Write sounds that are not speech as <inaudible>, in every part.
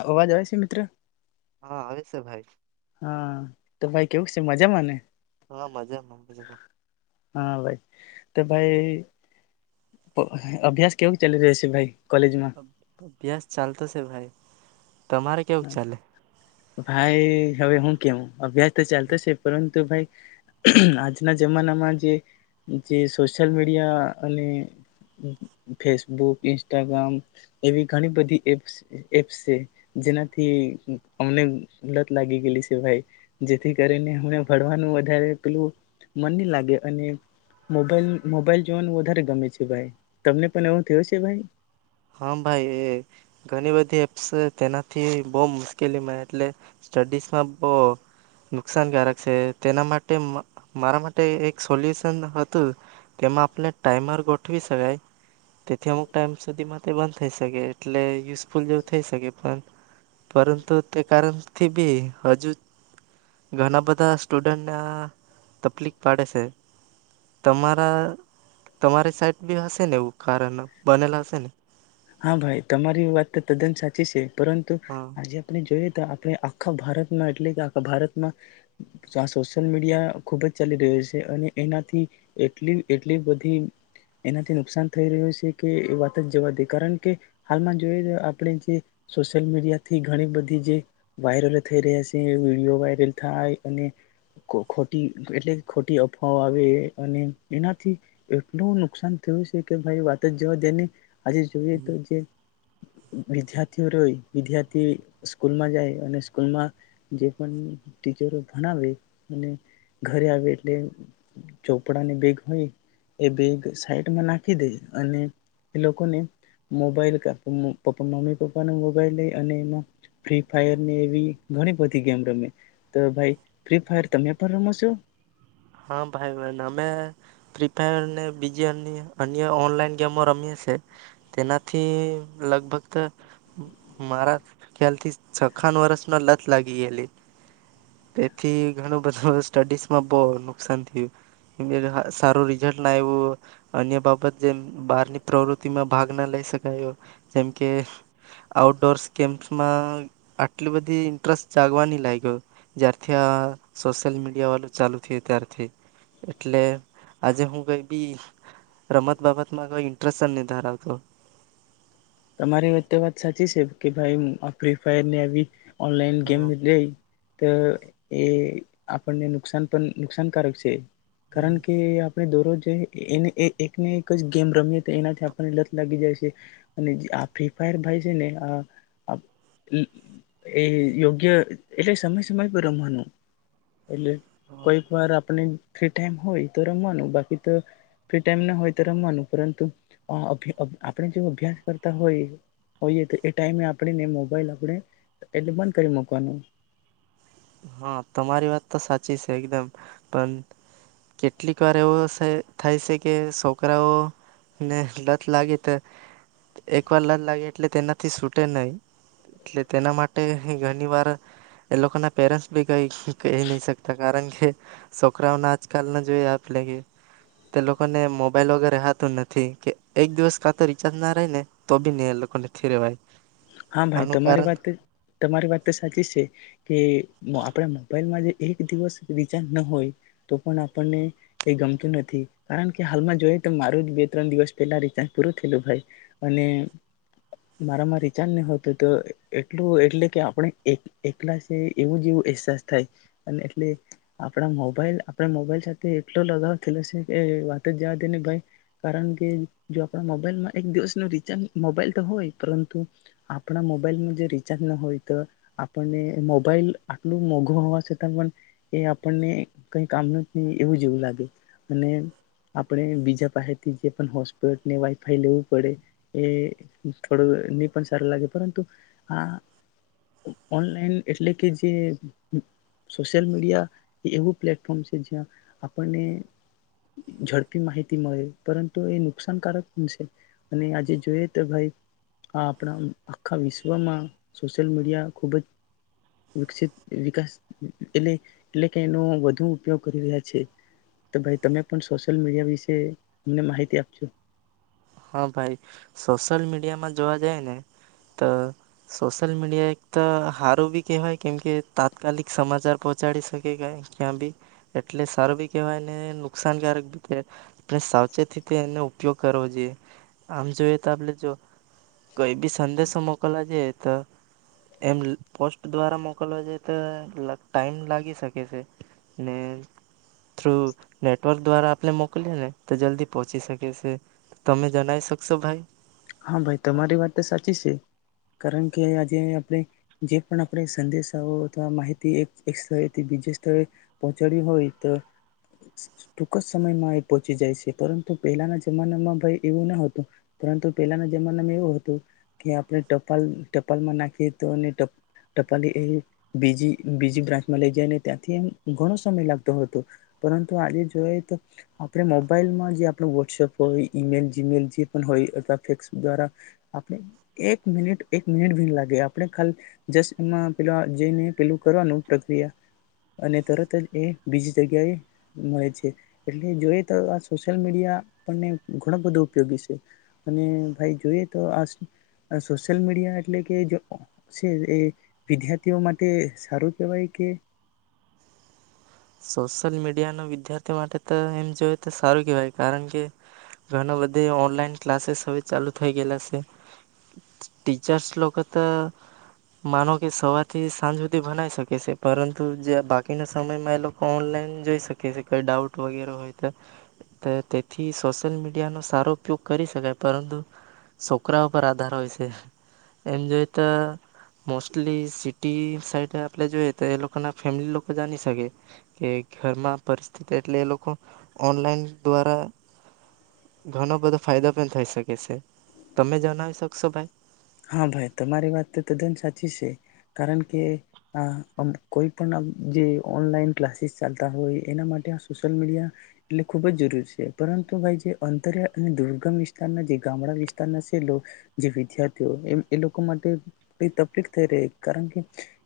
અવાજ આવે છે મિત્ર. હા આવે છે ભાઈ. હા તો ભાઈ કેવું છે મજામાં ને. હા મજામાં મજામાં. હા ભાઈ તો ભાઈ અભ્યાસ કેવું ચાલી રહ્યો છે ભાઈ. કોલેજમાં અભ્યાસ ચાલતો છે ભાઈ તમારે કેવું ચાલે. ભાઈ હવે હું કેવુ અભ્યાસ તો ચાલતો શે પરં તો ભાઈ આજના જમાનામાં જે જે સોશિયલ મીડિયા અને ફેસબુક ઇન્સ્ટાગ્રામ એવી ઘણી બધી એપ્સ એપ્સ છે. જેનાથી અમને લત લાગી ગયેલી છે ભાઈ જેથી કરીને અમને ભણવાનું વધારે પેલું મન ની લાગે અને મોબાઈલ મોબાઈલ જોવાનું વધારે ગમે છે ભાઈ તમને પણ એવું થયો છે ભાઈ. હા ભાઈ એ ઘણી બધી એપ્સ તેનાથી બહુ મુશ્કેલીમાં એટલે સ્ટડીઝમાં બો નુકસાનકારક છે તેના માટે માર મારા માટે એક સોલ્યુશન હતું તેમાં આપણે ટાઈમર ગોઠવી શકાય તેથી અમુક ટાઈમ સુધીમાં તે બંધ થઈ શકે એટલે યુસફુલ જેવું થઈ શકે. પન પરંતુ તે કારણથી બી હજુ ઘના બધા સ્ટુડન્ટને આ તપલીક પાડે છે. તમારા તમારી સાઈટ બી હશે ને એવું કારણ બનેલ હશે ને? હા ભાઈ તમારી વાત તો તદ્દન સાચી છે પરંતુ હા. આજે આપણે જોઈએ આપણે આખા ભારતમાં એટલે કે આખા ભારતમાં સોશિયલ મીડિયા ખુબ જ ચાલી રહ્યો છે અને એનાથી એટલી એટલી બધી એનાથી નુકસાન થઈ રહ્યું છે કે એ વાત જ જવા દે કારણ કે હાલમાં જોઈ તો આપણે જે સોશિયલ મીડિયાથી ઘણી બધી જે વાયરલ થઈ રહ્યા છે વિડીયો વાયરલ થાય અને ખોટી એટલે ખોટી અફવાઓ આવે અને એનાથી એટલું નુકસાન થયું છે કે ભાઈ વાત જ જવા દેની આજે જોઈ તો જે વિદ્યાર્થીઓ રહે વિદ્યાર્થી સ્કૂલમાં જાય અને સ્કૂલમાં જે પણ ટીચરો ભણાવે અને ઘરે આવે એટલે ચોપડાની બેગ હોય એ બેગ સાઈડમાં નાખી દે અને લો મોબાઈલ મમ્મી પપ્પાને મોબાઈલ લઈ અને એમાં ફ્રી ફાયર ને એવી ઘણી બધી ગેમ રમે તો ભાઈ ફ્રી ફાયર તમે પણ રમો છો હા ભાઈ બન અમે ફ્રી ફાયર બીજી અ અન્ય ઓનલાઈન ગેમો રમીએ છે તેનાથી લગભગ મારા ખ્યાલથી છખાાન વર્ષમાં લત લાગી ગયેલી તેથી ઘણું બધું સ્ટડીઝમાં સારું રિઝલ્ટ ના આવ્યું અન્ય બાબત જેમ બહારની પ્રવૃતિમાં ભાગ ના લઈ શકાયો જેમ કે આઉટડોર્સ ગેમ્સમાં આટલી બધી ઇન્ટરેસ્ટ જાગવાની લાગ્યો જ્યારથી આ સોશિયલ મીડિયા વાળું ચાલુ થય તાર ઠીક એટલે આજે હું કઈ બી રમત બાબતમાં કોઈ ઇન્ટરેસ્ટ જ ન ધરાવતો તમારી રીતે વાત સાચી છે કે ભાઈ આ ફ્રી ફાયરને એવી ઓનલાઈન ગેમ એટ તો એ આપણને નુકસાન પણ નુકસાનકારક છે કારણ કે આપણે દોરોજ એને એકને એક જ ગેમ રમીએ તો એનાથી આપણને લત લાગી જાય છે અને આ ફ્રી ફાયર ભાઈ છે ને આ એ યોગ્ય એટલે સમય સમય પર રમવાનું એટલે કોઈક વાર આપણી ફ્રી ટાઈમ હોય તો રમવાનું બાકી તો ફ્રી ટાઈમ ના હોય તો રમવાનું પરંતુ અભ આપણે જો અભ્યાસ હો તો એ ટાઈમે આપને મોબાઈલ આપણે એ બંધ કરી મકવાનું હા તમારી વાત તો સાચી છે એકદમ પણ કેટલીક વાર એવો થાય છે કે છોકરાઓ ને લત લાગે તો એક વાર લત લાગે એટલે તેનાથી છૂટે નહી એટલે તેના માટે ઘણી વાર એ લોકોના પેરાસ બે કઈ કહી નહી શકતા કારણ કે છોકરાઓ ના આજકાલ ના જોઈ આપડે કે તે લોકોને મોબાઈલ વગેરે રેહા તું નથી કે એક દિવસ કાં તો રિચાર્જ ના રાય ને તો બી ને એ લોકોને થી રવાય હા ભાઈ તમારી વાત તમારી વાત તો સાચી છે કે આપણા મોબાઈલમાં જે એક દિવસ રિચાર્જ ના હોય તો પણ આપણને એ ગમતું નથી કારણ કે હાલમાં જોઈએ તો માર જ બે ત્રણ દિવસ પહેલા રિચાર્જ પૂરું થયેલું ભાઈ અને મારામાં રીચાજ નહીત તો એટલું એટલે કે આપણે એક એકલા છે એવું જ એવું અહેસાસ થાય અને એટલે આપણા મોબાઈલ આપણે મોબાઈલ સાથે એટલો લગાવ થયેલો છે કે વાતો જવા દે ને ભાઈ કારણ કે જો આપણા મોબાઈલમાં એક દિવસનો રીચાર્જ મોબાઈલ તો હોય પરંતુ આપણા મોબાઈલમાં જો રિચાર્જ ના હોય તો આપણને મોબાઈલ આટલું મોઘું હોવા છતાં પણ એ આપણને કઈ કામ ન ન એવું જેવું લાગે અને આપણે બીજા પાહે થી જે હોસપોટ ને વાઈફાઈ લેવું પડે એ થોડું પણ સારું લાગે પરંતુ આ ઓનલાઈન એટલે કે જે સોશિયલ મીડિયા એ એવું પ્લેટફોર્મ છે જ્યાં આપણને ઝડપી માહિતી મળે પરંતુ એ નુકસાનકારક પણ છે અને આજે જોઈએ તો ભાઈ હા આપણા આખા વિશ્વમાં સોશિયલ મીડિયા ખૂબ જ વિકસિત વિકાસ એ એટલે કે એનો વધુ ઉપયોગ કરી રહ્યા છે તો ભાઈ તમે પણ સોશિયલ મીડિયા વિશે અમને માહિતી આપજો હા ભાઈ સોશિયલ મીડિયામાં જોવા જાય ને તો સોશિયલ મીડિયા એક તો સારું બી કહેવાય કેમ કે તાત્કાલિક સમાચાર પહોંચાડી શકે ક ક્યાં બી એટલે સારું બી કહેવાય ને નુકસાનકારક બીતે આપણે સાવચેતીથી તે એનો ઉપ ઉપયોગ કરવો જોયે આમ જોઈએ તો આપણે જો કઈ બી સંદેશો મોકલવા જઈએ તો એમ પોસ્ટ દ્વારા મોકલવા જઈએ તો ટાઈમ લાગી શકે છે ને થ્રુ નેટવર્ક દ્વારા આપણે મોકલીએ ને તો જલ્દી પોહોંચી શકે છે તમે જણાવ શકશો ભાઈ હા ભાઈ તમારી વાત તો સાચી છે કારણ કે આજે આપણે જે પણ આપણે સંદેશાઓ અથવા માહિતી એક એક સ્થળેથી બીજા સ્થળે પહોંચાડી હોય તો ટૂંક જ સમયમાં એ પહોંચી જાય છે પરંતુ પહેલાના જમાનામાં ભાઈ એવું ન હતું પરંતુ પહેલાના જમાનામાં એવું હતું કે આપણે ટપાલ ટપાલમાં નાખીએ તો અને ટપાલ એ બીજી બીજી બ્રાન્ચમાં લઈ જઈ અને ત્યાંથી એમ ઘણો સમય લાગતો હતો પરંતુ આજે જોઈએ તો આપણે મોબાઈલમાં જે આપણ વોટ્સઅપ હોય ઈમેલ જીમેલ જે પણ હોય અથવા દ્વારા આપણે એક મિનિટ એક મિનિટ ભીન લાગે આપણે ખ જસ એમાં પે જઈને પેલું કરવાનું પ્રક્રિયા અને તરત જ એ બીજી જગ્યાએ મળે છે એટલે જો તો આ સોશિયલ મીડિયા આપડે ઘણ બધો ઉપયોગી છે અને ભાઈ જોઈએ તો આ સોશિયલ મીડિયા એટલે કે છે એ વિદ્યાર્થીઓ માટે સારું કેહેવાય કે સોશિયલ મીડિયાના વિદ્યાર્થીઓ માટે તો એમ જોય તો સારું કેહેવાય. કારણ કે ઘણા બધે ઓનલાઈન ક્લાસીસ હવે ચાલુ થઈ ગયેલા છે. ટીચર્સ લોકો તો માનો કે સવારથી સાંજ સુધ ભનાઈ શકે છે પરંતુ જે બાકીના સમયમાં એ લોક ઓનલાઈન જોઈ શકીએ છે કોઈ ડાઉટ વગેરે હોય તો તેથી સોશિયલ મીડિયાનો સારો ઉપયોગ કરી શકાય. પરંતુ છોકરા પર આધાર હોય શે. એમ જોઈ તો મોસ્ટલી સિટી સાઈડમાં આપણે જોઈએ તો એ લોકો ના ફેમિલી લોકો જાણી શકે કે ઘરમાં પરિસ્થિતિ એટલે એ લોકો ઓનલાઈન દ્વારા ઘણો બધો ફાયદો પણ થઈ શકે શે. તમે જણાવી શકશો ભાઈ? હા ભાઈ તમારી વાત તદ્દન સાચી શે. કારણ કે આમ કોઈ પણ જે ઓનલાઈન ક્લાસીસ ચાલતા હોય એના માટે આ સોશિયલ મીડિયા એટલે ખૂબ જ જરૂરી છે પરંતુ ભાઈ જે અંતરિયા અને દુર્ગમ વિસ્તારના જે ગામડા વિસ્તારના છેલો જે વિદાર્ એ લોકો માટે તકલીફ થઈ રહી. કારણ કે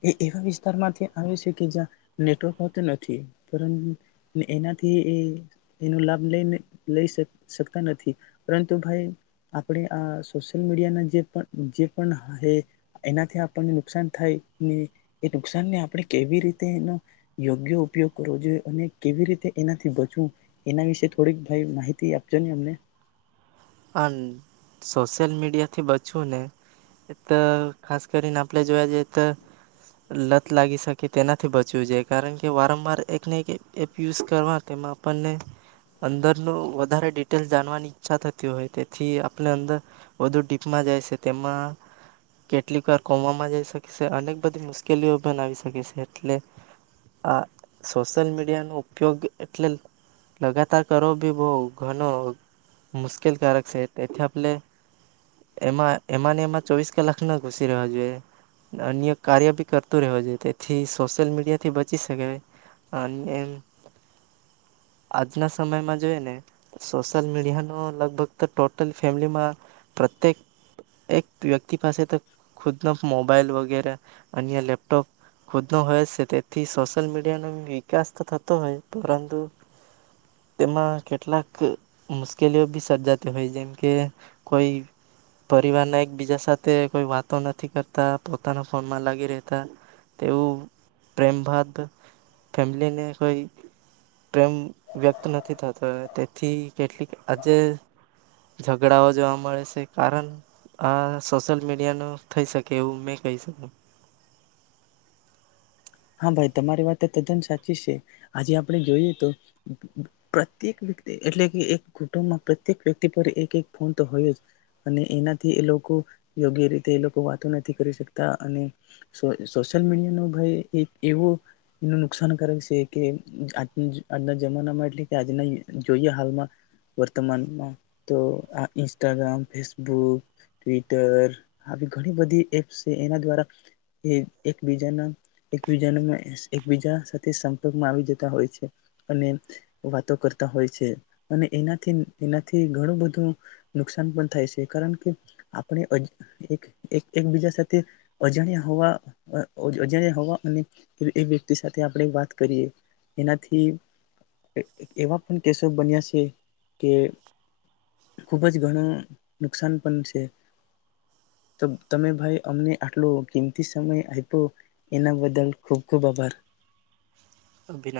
એ એવા વિસ્તારમાંથી આવે શે કે જ્યાં નેટવર્ક હોતો નથી. એનાથી એ એનો લાભ લઈને લઈ શકતા નથી. પરંતુ ભાઈ આપણે આ સોશયલ મીડિયાના ને જે પણ જે પણ હ એનાથી આપણને નુકસાન થાય ને એ નુકસાનને આપણે કેવી રીતે એનો યોગ્ય ઉપયોગ કરવો જોઈએ અને કેવી રીતે એનાથી બચવું એના વિશે થોડીક ભાઈ માહિતી આપજો ને અમને. આ સોશિયલ મીડિયાથી બચવું ને એ તો ખાસ કરીને આપણે જોયા જઈએ તો લત લાગી શકે તેનાથી બચવું જોઈ કારણ કે વારંવાર એકને એક એપ યુઝ કરવા તેમાં આપણને અંદરનું વધારે ડિટેલસ જાણવાની ઈચ્છા થતી હોય તેથી આપને અંદર વધુ ડીપમાં જાય છે તેમાં કેટલીક વાર કોમવામાં જાય શકે છે અનેક બધી મુશ્કેલીઓ પણ આવી શકે છે એટલે આ સોશિયલ મીડિયાનો ઉપયોગ એટલે લગાતાર કરો બી બવ ઘણો મુશ્કેલકારક શે. તેથી આપણે એમાં એમાંને એમાં ચોવીસ કલાક ન ઘુસી રહેવા જોઈએ અન્ય કાર્ય બી કરતું રહેવું જોઈએ તેથી સોશિયલ મીડિયાથી બચી શકે અને એમ આજના સમયમાં જોઈએ ને સોશિયલ મીડિયા લગભગ તો ટોટલ ફેમિલીમાં પ્રત્યેક એક વ્યક્તિ પાસે તો ખુદનો મોબાઈલ વગેરે અન્ય લેપટોપ ખુદનો હોય શે. તેથી સોશલ મીડિયાનો વિકાસ તો થતો હોય પરંતુ તેમાં કેટલાક મુશ્ મુશ્કેલીઓ બી સર્જાતી હોય. જેમકે કોઈ પરિવારના એકબીજા સાથે કોઈ વાતો નથી કરતા પોતાના ફોનમાં લાગી રહેતા તેવું પ્રેમ બાદ ફેમિલીને કોઈ પ્રેમ વ્યક્ત નથી થતો તેથી કેટલીક આજે ઝઘડાઓ જોવા મળે શે. કારણ આ સોશિયલ મીડિયા નું થઈ શકે એવું મેં કહી શકું. હા ભાઈ તમારી વાત તદ્દન સાચી છે આજે આપણે જોઈએ તો પ્રત્યેક વ્યક્તિ એટલે કે એક કુટુંબમાં પ્રત્યેક વ્યક્તિ પર એક એક ફોન તો હોય જ અને એનાથી એ લોકો યોગ્ય રીતે એ લોકો વાતો નથી કરી શકતા અને સો સોશિયલ મીડિયા ન ભાઈ એક એવું એનું નુકસાનકારક શે કે આજના જમાનામાં એટલે કે આજના જોઈએ હાલમાં વર્તમાનમાં તો આ ઇન્સ્ટાગ્રામ, ફેસબુક, ટ્વિટર આવી ઘણી બધી એપ્સ છે એના દ્વારા એ એકબીજાના એકજા એકબીજા સાથે સંપર્કમાં આવી જતા હોય છે અને વાતો કરતા હોય છે અને એનાથી એનાથી ઘણું બધું નુકસાન પણ થાય શે. કારણ કે આપણે એકબીજા સાથે અજાણ્યા હોવા અજાણ્યા હોવા એ વ્યક્તિ સાથે આપણે વાત કરીએ એનાથી એવા પણ કેસો બન્યા છે કે ખુબ જ ઘણું નુકસાન પણ છે તમે ભાઈ અમને આટલો કિંમતી સમય આપ્યો એના દલ ખૂબ ખૂબ આભાર. <unintelligible>